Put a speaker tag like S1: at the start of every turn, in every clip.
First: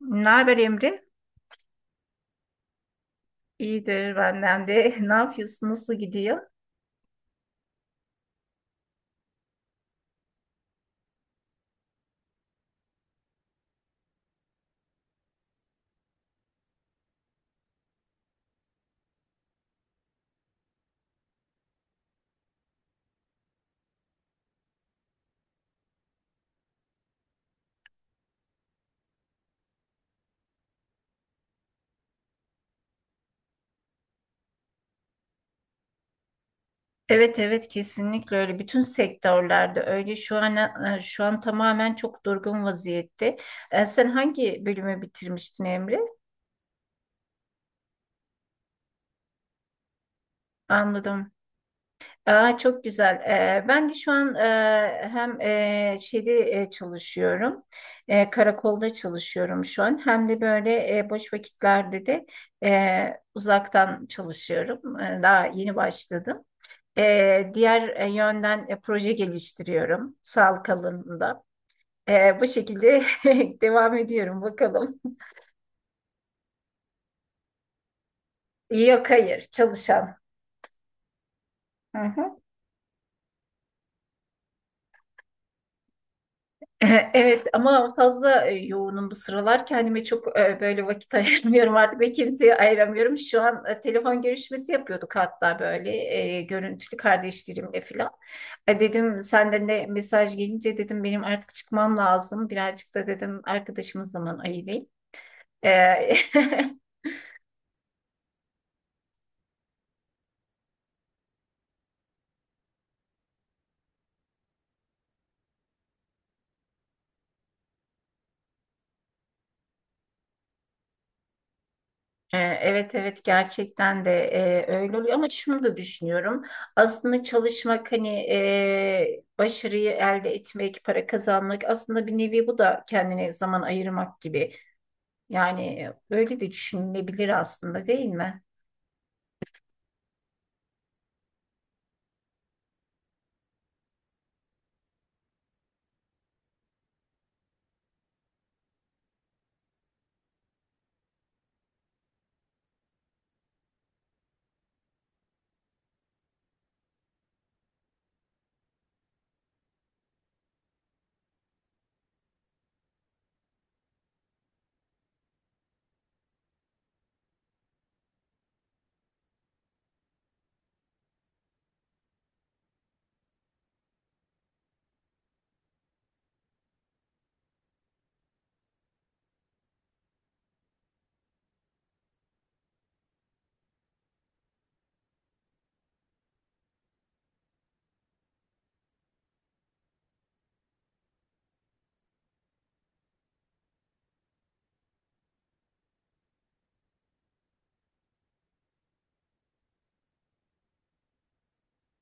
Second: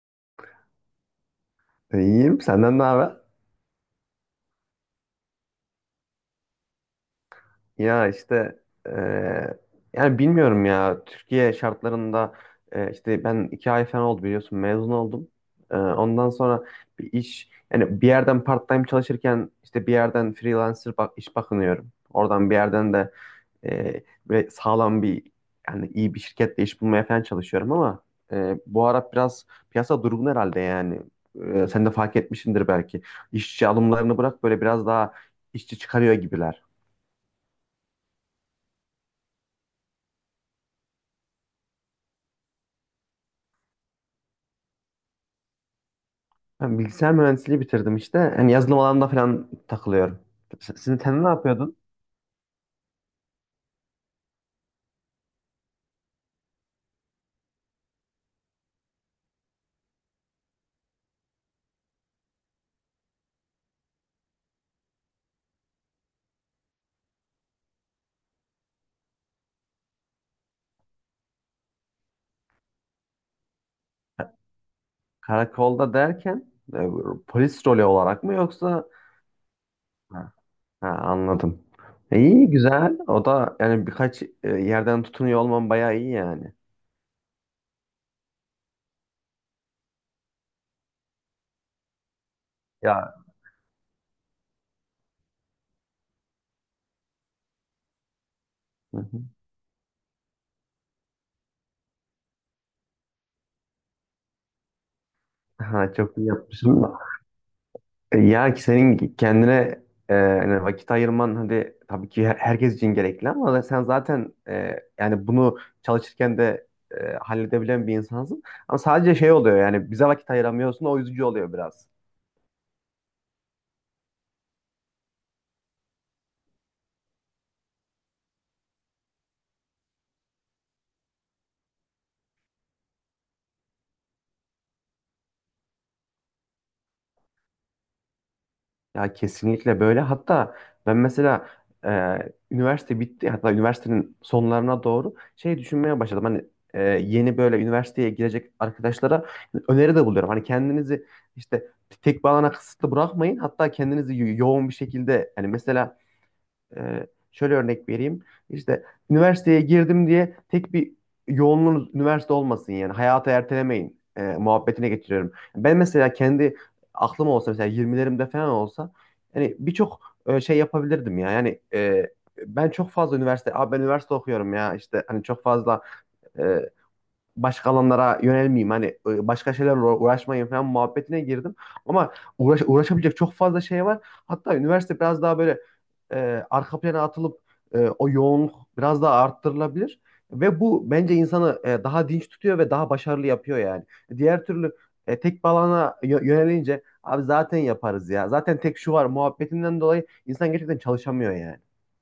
S1: Ne haber Emre?
S2: İyiyim. Senden ne haber?
S1: İyidir benden de. Ne yapıyorsun? Nasıl gidiyor?
S2: Ya işte eee, yani bilmiyorum ya Türkiye şartlarında, işte ben iki ay falan oldu, biliyorsun, mezun oldum. Ondan sonra bir iş yani bir yerden part-time çalışırken, işte bir yerden freelancer, bak, iş bakınıyorum. Oradan bir yerden de böyle sağlam bir, yani iyi bir şirketle iş bulmaya falan çalışıyorum ama bu ara biraz piyasa durgun herhalde yani. Sen de fark etmişsindir belki. İşçi alımlarını bırak, böyle biraz daha işçi çıkarıyor gibiler.
S1: Evet evet kesinlikle öyle. Bütün sektörlerde öyle. Şu an şu an tamamen çok durgun vaziyette. Sen hangi bölümü bitirmiştin Emre?
S2: Ben bilgisayar mühendisliği bitirdim işte. Hani yazılım alanında falan takılıyorum. Sizin sen ne
S1: Anladım.
S2: yapıyordun?
S1: Aa, çok güzel. Ben de şu an hem şeyde çalışıyorum. Karakolda çalışıyorum şu an. Hem de böyle boş vakitlerde de uzaktan çalışıyorum. Daha yeni başladım. Diğer yönden proje geliştiriyorum sağlık alanında. Bu şekilde devam ediyorum bakalım.
S2: Karakolda derken e, polis rolü olarak mı, yoksa
S1: Yok hayır çalışan.
S2: ha, ha, anladım.
S1: Hı hı.
S2: İyi, güzel. O da yani birkaç yerden tutunuyor olman bayağı iyi yani.
S1: Evet ama fazla yoğunum bu sıralar. Kendime çok böyle vakit ayırmıyorum artık ve kimseye
S2: Ya.
S1: ayıramıyorum. Şu an telefon görüşmesi yapıyorduk hatta böyle görüntülü kardeşlerimle falan. Dedim senden de mesaj gelince dedim benim artık çıkmam lazım. Birazcık da dedim arkadaşımız zaman ayırayım.
S2: Ha,
S1: E,
S2: çok iyi yapmışsın. Ya ki senin kendine hani vakit ayırman hadi tabii ki herkes için gerekli, ama sen zaten, yani bunu çalışırken de halledebilen bir insansın. Ama sadece şey oluyor, yani bize vakit ayıramıyorsun, o üzücü oluyor biraz.
S1: Evet evet gerçekten de öyle oluyor ama şunu da düşünüyorum. Aslında çalışmak hani başarıyı elde etmek, para kazanmak aslında bir nevi bu da kendine zaman ayırmak gibi. Yani öyle de düşünülebilir aslında değil mi?
S2: Ya kesinlikle böyle. Hatta ben mesela, e, üniversite bitti. Hatta üniversitenin sonlarına doğru şey düşünmeye başladım. Hani yeni böyle üniversiteye girecek arkadaşlara öneri de buluyorum. Hani kendinizi işte tek bir alana kısıtlı bırakmayın. Hatta kendinizi yoğun bir şekilde, hani mesela, şöyle örnek vereyim. İşte üniversiteye girdim diye tek bir yoğunluğunuz üniversite olmasın yani. Hayatı ertelemeyin muhabbetine getiriyorum. Ben mesela kendi aklım olsa, mesela 20'lerimde falan olsa, hani birçok şey yapabilirdim ya. Yani ben çok fazla üniversite, abi ben üniversite okuyorum ya işte, hani çok fazla e, başka alanlara yönelmeyeyim, hani başka şeylerle uğraşmayayım falan muhabbetine girdim. Ama uğraş, uğraşabilecek çok fazla şey var. Hatta üniversite biraz daha böyle arka plana atılıp o yoğunluk biraz daha arttırılabilir. Ve bu bence insanı daha dinç tutuyor ve daha başarılı yapıyor yani. Diğer türlü tek bir alana yönelince abi zaten yaparız ya. Zaten tek şu var muhabbetinden dolayı insan gerçekten çalışamıyor yani.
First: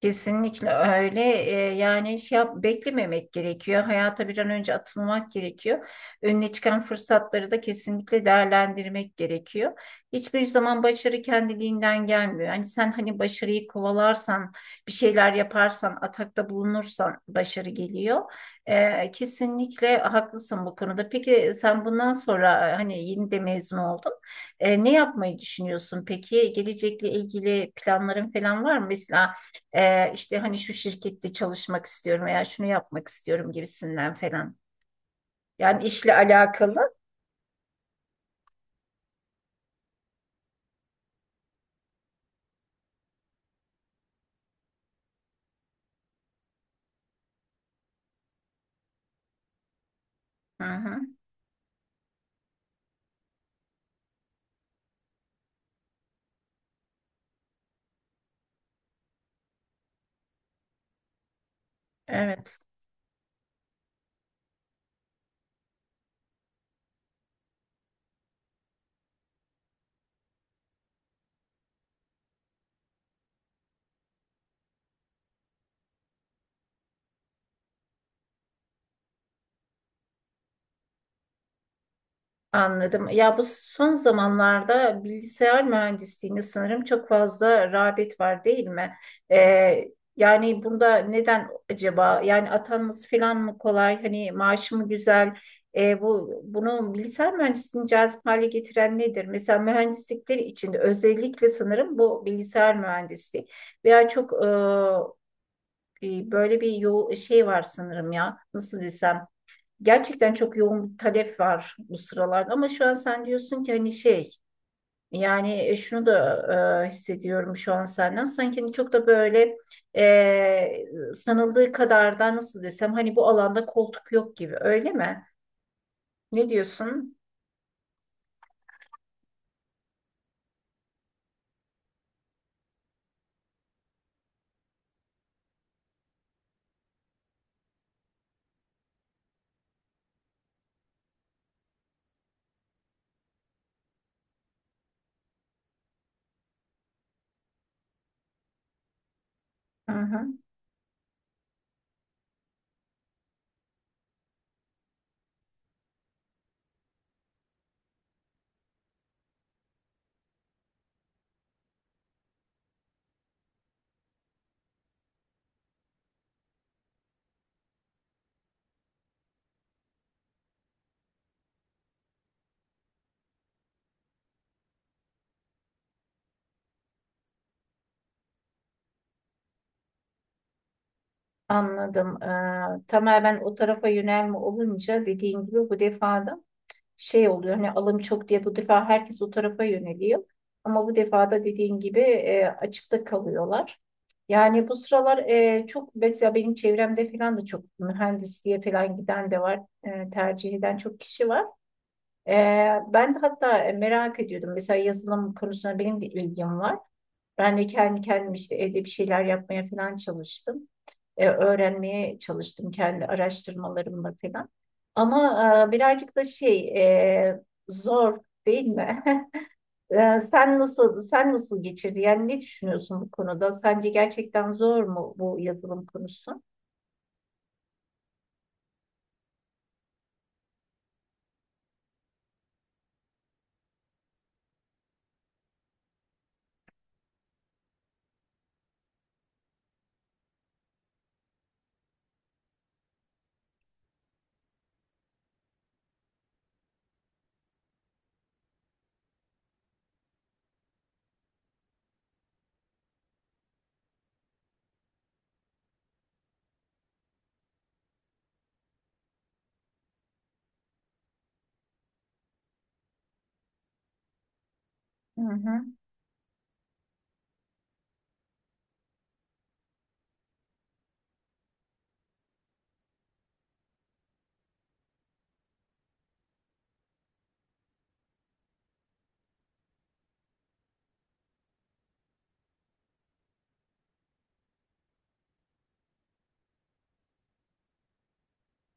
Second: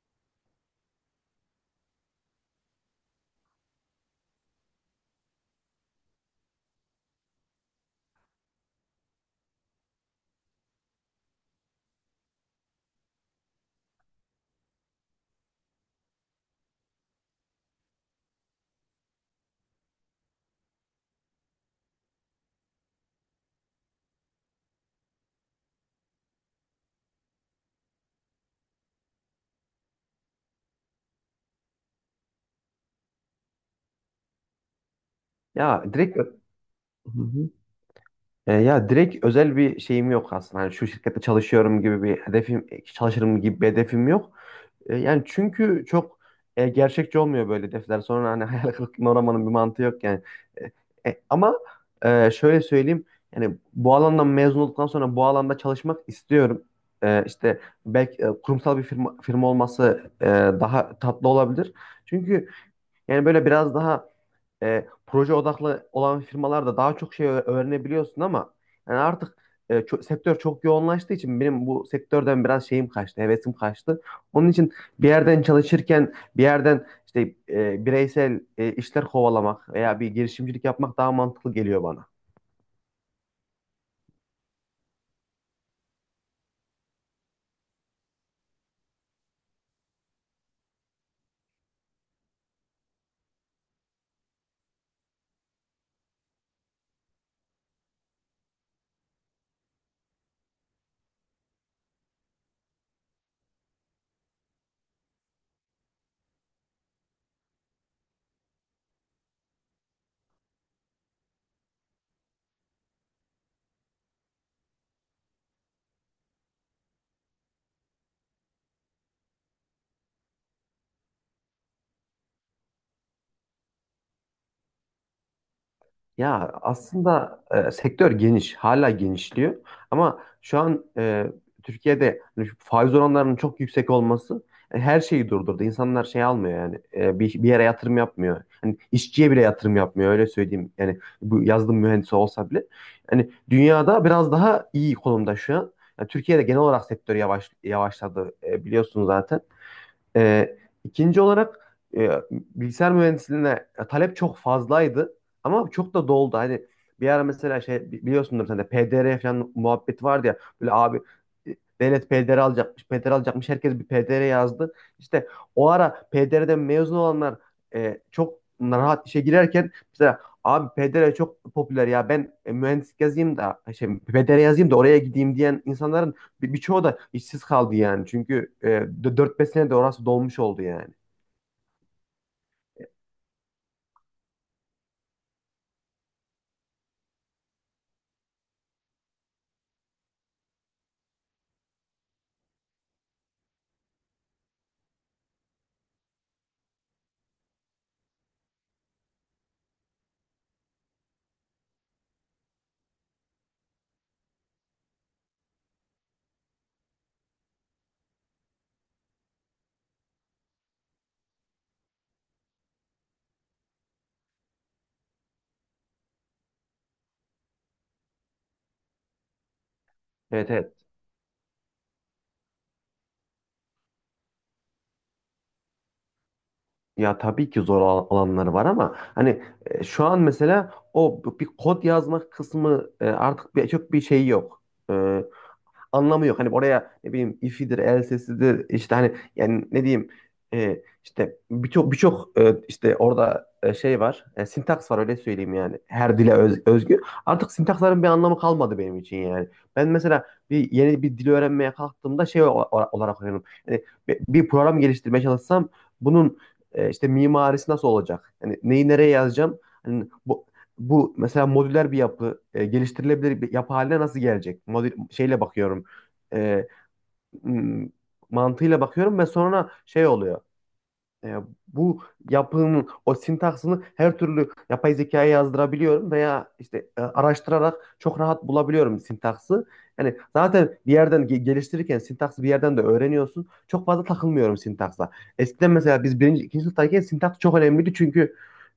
S1: Kesinlikle öyle. Yani şey yap, beklememek gerekiyor. Hayata bir an önce atılmak gerekiyor. Önüne çıkan fırsatları da kesinlikle değerlendirmek gerekiyor. Hiçbir zaman başarı kendiliğinden gelmiyor. Hani sen hani başarıyı kovalarsan, bir şeyler yaparsan, atakta bulunursan başarı geliyor. Kesinlikle haklısın bu konuda. Peki sen bundan sonra hani yeni de mezun oldun. Ne yapmayı düşünüyorsun peki? Gelecekle ilgili planların falan var mı? Mesela işte hani şu şirkette çalışmak istiyorum veya şunu yapmak istiyorum gibisinden falan. Yani
S2: Ya
S1: işle
S2: direkt. Hı
S1: alakalı.
S2: hı. Ya direkt özel bir şeyim yok aslında. Hani şu şirkette çalışıyorum gibi bir hedefim, çalışırım gibi bir hedefim yok. Yani çünkü çok gerçekçi olmuyor böyle hedefler. Sonra hani hayal kırıklığına uğramanın bir mantığı yok yani.
S1: Hı
S2: E,
S1: hı.
S2: ama şöyle söyleyeyim. Yani bu alandan mezun olduktan sonra bu alanda çalışmak istiyorum. İşte belki kurumsal firma olması daha tatlı olabilir. Çünkü
S1: Evet.
S2: yani böyle biraz daha proje odaklı olan firmalarda daha çok şey öğrenebiliyorsun, ama yani artık sektör çok yoğunlaştığı için benim bu sektörden biraz şeyim kaçtı, hevesim kaçtı. Onun için bir yerden çalışırken, bir yerden işte bireysel işler kovalamak veya bir girişimcilik yapmak daha mantıklı geliyor bana.
S1: Anladım. Ya bu son zamanlarda bilgisayar mühendisliğinde sanırım çok fazla rağbet var değil mi? Ee, Yani bunda neden acaba? Yani atanması falan mı kolay? Hani maaşı mı güzel? Bu bunu bilgisayar mühendisliğini cazip hale getiren nedir? Mesela mühendislikler içinde özellikle sanırım bu bilgisayar mühendisliği veya çok böyle bir yol şey var sanırım ya. Nasıl desem? Gerçekten çok yoğun bir talep var bu sıralarda ama şu an sen diyorsun ki hani şey yani şunu da hissediyorum şu an senden sanki hani çok da böyle sanıldığı kadar da nasıl desem hani bu alanda koltuk yok gibi öyle mi?
S2: Ya
S1: Ne diyorsun?
S2: aslında sektör geniş, hala genişliyor. Ama şu an Türkiye'de hani şu faiz oranlarının çok yüksek olması her şeyi durdurdu. İnsanlar şey almıyor yani, bir yere yatırım yapmıyor. Hani işçiye bile yatırım yapmıyor, öyle söyleyeyim. Yani bu yazılım mühendisi olsa bile. Yani dünyada biraz daha iyi konumda şu an. Yani Türkiye'de genel olarak sektör yavaşladı, biliyorsunuz zaten.
S1: Hı hı,
S2: Ee, ikinci olarak bilgisayar mühendisliğine talep çok fazlaydı, ama çok da doldu. Hani bir ara mesela şey, biliyorsundur sen de, PDR falan muhabbeti vardı ya. Böyle abi, devlet PDR alacakmış, PDR alacakmış, herkes bir PDR yazdı. İşte o ara PDR'den mezun olanlar çok rahat işe girerken, mesela abi PDR çok popüler ya, ben mühendislik yazayım da şey, PDR yazayım da oraya gideyim diyen insanların birçoğu da işsiz kaldı yani. Çünkü 4-5 senede orası dolmuş oldu yani.
S1: anladım. Tamamen o tarafa yönelme olunca dediğin gibi bu defada şey oluyor hani alım çok diye bu defa herkes o tarafa yöneliyor. Ama bu defa da dediğin gibi açıkta kalıyorlar. Yani bu sıralar çok mesela benim çevremde falan da çok mühendisliğe falan giden de var. Tercih eden çok kişi var. E, Ben de hatta merak ediyordum. Mesela yazılım konusuna benim de ilgim var. Ben de kendi kendim işte evde bir şeyler yapmaya falan çalıştım. Öğrenmeye çalıştım kendi araştırmalarımla falan. Ama birazcık da şey e, zor değil mi?
S2: Evet,
S1: Sen
S2: evet.
S1: nasıl sen nasıl geçirdin? Yani ne düşünüyorsun bu konuda? Sence gerçekten zor mu bu yazılım konusu?
S2: Ya tabii ki zor alanları var, ama hani şu an mesela o bir kod yazmak kısmı artık çok bir şey yok. E, anlamı yok. Hani oraya ne bileyim, ifidir, elsesidir işte, hani yani ne diyeyim, işte birçok işte orada şey var. Sintaks var, öyle söyleyeyim yani. Her dile özgü. Artık sintaksların bir anlamı kalmadı benim için yani. Ben mesela yeni bir dil öğrenmeye kalktığımda şey olarak öğreniyorum. Yani bir program geliştirmeye çalışsam, bunun işte mimarisi nasıl olacak? Yani neyi nereye yazacağım? Hani bu mesela modüler bir yapı, geliştirilebilir bir yapı haline nasıl gelecek? Modül
S1: Hı
S2: şeyle
S1: hı,
S2: bakıyorum, e, m- mantığıyla bakıyorum ve sonra şey oluyor. E, bu yapının o sintaksını her türlü yapay zekaya yazdırabiliyorum, veya işte araştırarak çok rahat bulabiliyorum sintaksı. Yani zaten bir yerden geliştirirken sintaksı bir yerden de öğreniyorsun. Çok fazla takılmıyorum sintaksa. Eskiden mesela biz birinci, ikinci sınıftayken sintaks çok önemliydi, çünkü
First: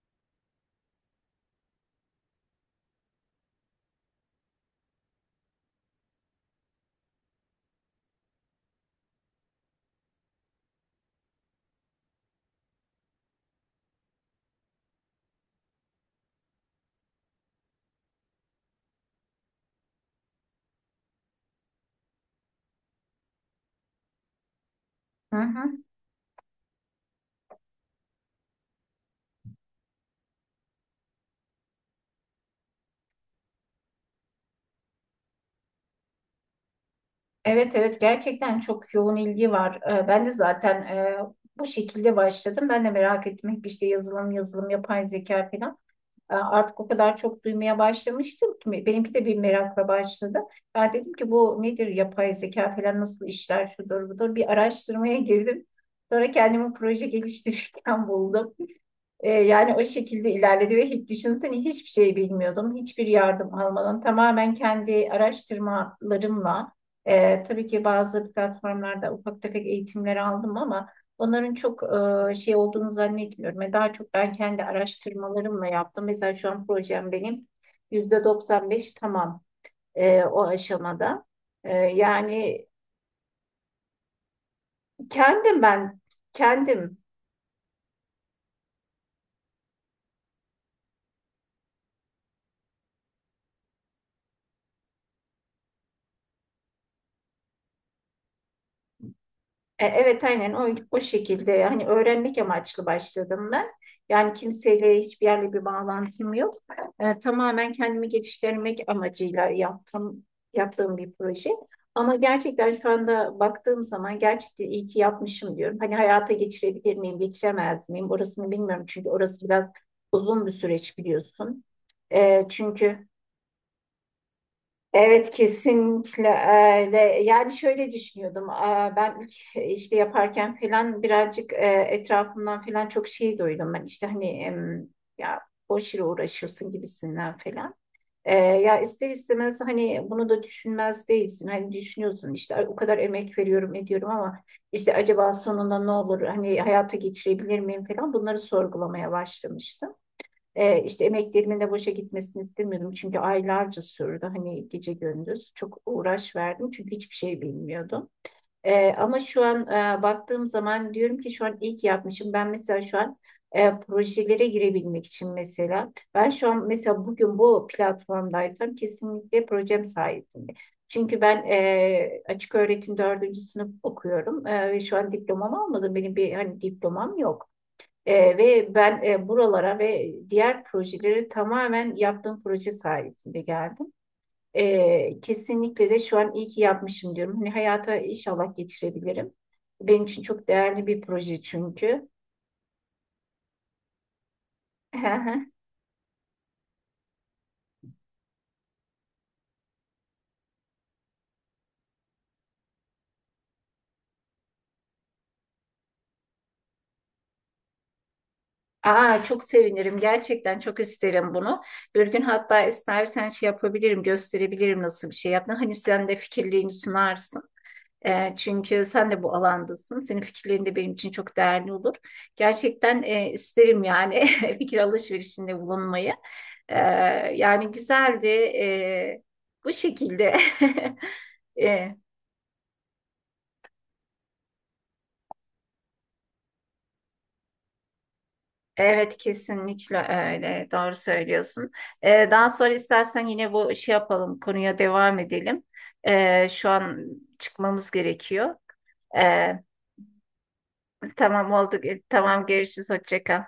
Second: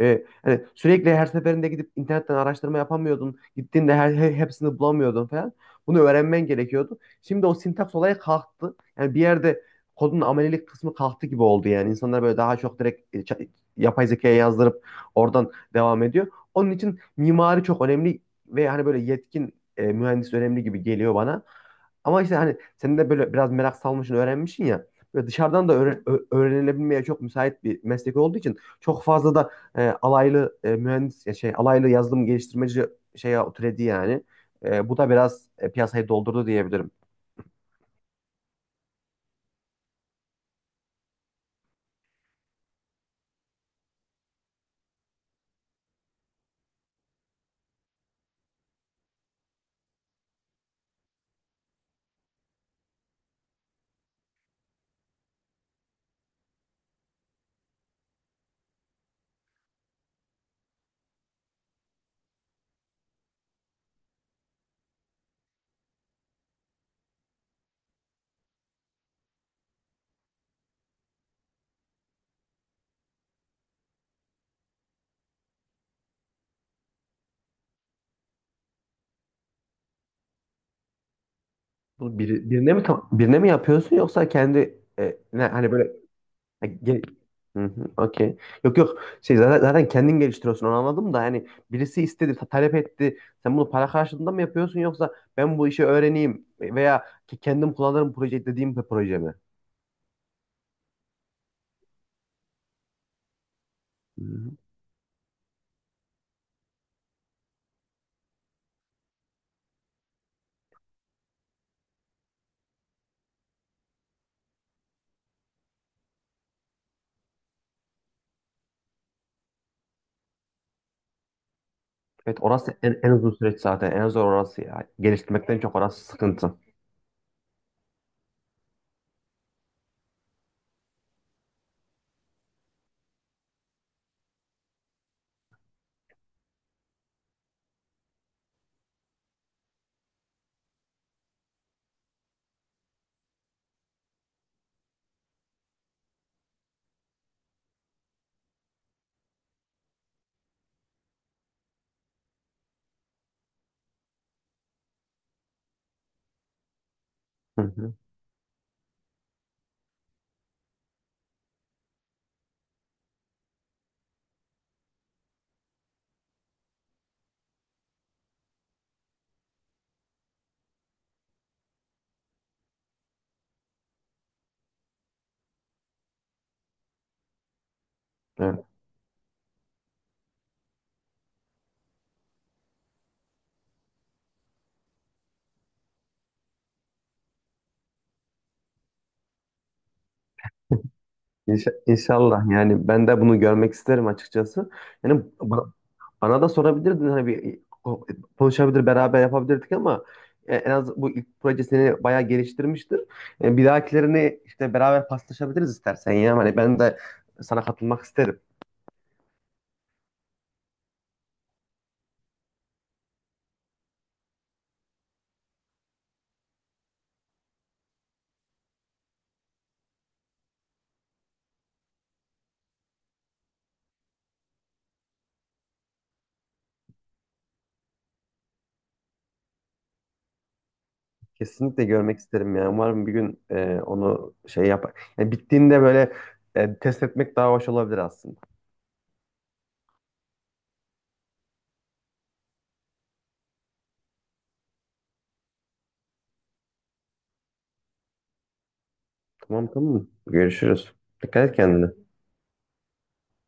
S2: hani sürekli her seferinde gidip internetten araştırma yapamıyordun. Gittiğinde hepsini bulamıyordun falan. Bunu öğrenmen gerekiyordu. Şimdi o sintaks olayı kalktı. Yani bir yerde kodun amelilik kısmı kalktı gibi oldu yani. İnsanlar böyle daha çok direkt, yapay zekaya yazdırıp oradan devam ediyor. Onun için mimari çok önemli ve hani böyle yetkin mühendis önemli gibi geliyor bana. Ama işte hani sen de böyle biraz merak salmışsın, öğrenmişsin ya. Böyle
S1: hı
S2: dışarıdan da
S1: hı.
S2: öğrenilebilmeye çok müsait bir meslek olduğu için çok fazla da alaylı mühendis, ya şey, alaylı yazılım geliştirmeci şeye türedi yani. Bu da biraz piyasayı doldurdu diyebilirim.
S1: Evet evet gerçekten çok yoğun ilgi var. Ben de zaten bu şekilde başladım. Ben de merak ettim hep işte yazılım yazılım yapay zeka falan. Artık o kadar çok duymaya başlamıştım ki benimki de bir merakla başladı. Ben dedim ki bu nedir yapay zeka falan nasıl işler şudur budur bir araştırmaya girdim. Sonra kendimi proje geliştirirken buldum. Yani o şekilde ilerledi ve hiç düşünsene hiçbir şey bilmiyordum. Hiçbir yardım almadan tamamen kendi araştırmalarımla tabii ki bazı platformlarda ufak tefek eğitimler aldım ama onların çok şey olduğunu zannetmiyorum. Ve daha çok ben kendi araştırmalarımla yaptım. Mesela şu an projem benim %95 tamam o aşamada.
S2: Bunu
S1: Yani
S2: birine mi, birine mi yapıyorsun, yoksa kendi ne,
S1: kendim
S2: hani böyle
S1: ben
S2: e,
S1: kendim.
S2: ge- Hı hı, okey. Yok, yok. Şey zaten kendin geliştiriyorsun, onu anladım da hani birisi istedi, talep etti. Sen bunu para karşılığında mı yapıyorsun, yoksa ben bu işi öğreneyim veya ki kendim kullanırım proje dediğim bir proje mi?
S1: Evet aynen o şekilde hani öğrenmek amaçlı başladım ben.
S2: Hı
S1: Yani
S2: hı.
S1: kimseyle hiçbir yerle bir bağlantım yok. Tamamen kendimi geliştirmek amacıyla yaptım, yaptığım bir proje. Ama gerçekten şu anda baktığım zaman gerçekten iyi ki yapmışım diyorum. Hani hayata geçirebilir miyim, geçiremez miyim orasını bilmiyorum. Çünkü orası biraz uzun bir süreç biliyorsun.
S2: Evet,
S1: E,
S2: orası
S1: çünkü
S2: en uzun süreç zaten. En zor orası ya.
S1: Evet
S2: Geliştirmekten çok orası
S1: kesinlikle
S2: sıkıntı.
S1: öyle. Yani şöyle düşünüyordum. Aa, ben ilk işte yaparken falan birazcık etrafımdan falan çok şey duydum. Ben işte hani ya boş yere uğraşıyorsun gibisinden falan. Ya ister istemez hani bunu da düşünmez değilsin. Hani düşünüyorsun işte "Ay, o kadar emek veriyorum ediyorum ama işte acaba sonunda ne olur? Hani hayata geçirebilir miyim falan bunları sorgulamaya başlamıştım. İşte emeklerimin de boşa gitmesini istemiyordum çünkü aylarca sürdü hani gece gündüz çok uğraş verdim çünkü hiçbir şey
S2: Hı hı.
S1: bilmiyordum. Ama şu an baktığım zaman diyorum ki şu an iyi ki yapmışım. Ben mesela şu an projelere girebilmek için mesela ben şu an mesela bugün bu platformdaysam kesinlikle projem sayesinde. Çünkü ben açık öğretim dördüncü sınıf okuyorum. Ve şu an diplomamı almadım. Benim bir hani diplomam yok.
S2: Evet.
S1: Ve ben buralara ve diğer projeleri tamamen yaptığım proje sayesinde geldim. Kesinlikle de şu an iyi ki yapmışım diyorum. Hani hayata inşallah geçirebilirim. Benim için çok değerli bir proje çünkü.
S2: İnşallah, yani ben de bunu görmek isterim açıkçası. Yani bana da sorabilirdin, hani bir konuşabilir, beraber yapabilirdik ama en az bu ilk proje seni bayağı geliştirmiştir. Bir dahakilerini işte beraber paslaşabiliriz istersen ya. Hani ben de sana katılmak isterim.
S1: Aa, çok sevinirim. Gerçekten çok isterim bunu. Bir gün hatta istersen şey yapabilirim, gösterebilirim nasıl bir şey yaptın. Hani sen de fikirliğini sunarsın. Çünkü sen de bu alandasın. Senin fikirlerin de benim için çok değerli olur. Gerçekten isterim yani fikir alışverişinde bulunmayı. E, Yani güzeldi. Bu şekilde.
S2: Kesinlikle
S1: E,
S2: görmek isterim ya. Umarım bir gün onu şey yapar. Yani bittiğinde böyle test etmek daha hoş olabilir aslında.
S1: evet kesinlikle öyle. Doğru söylüyorsun. Daha sonra istersen yine bu şey yapalım. Konuya devam edelim. Şu an çıkmamız gerekiyor. E,
S2: Tamam, tamam. Görüşürüz. Dikkat
S1: tamam
S2: et
S1: oldu.
S2: kendine.
S1: Tamam görüşürüz. Hoşça kal.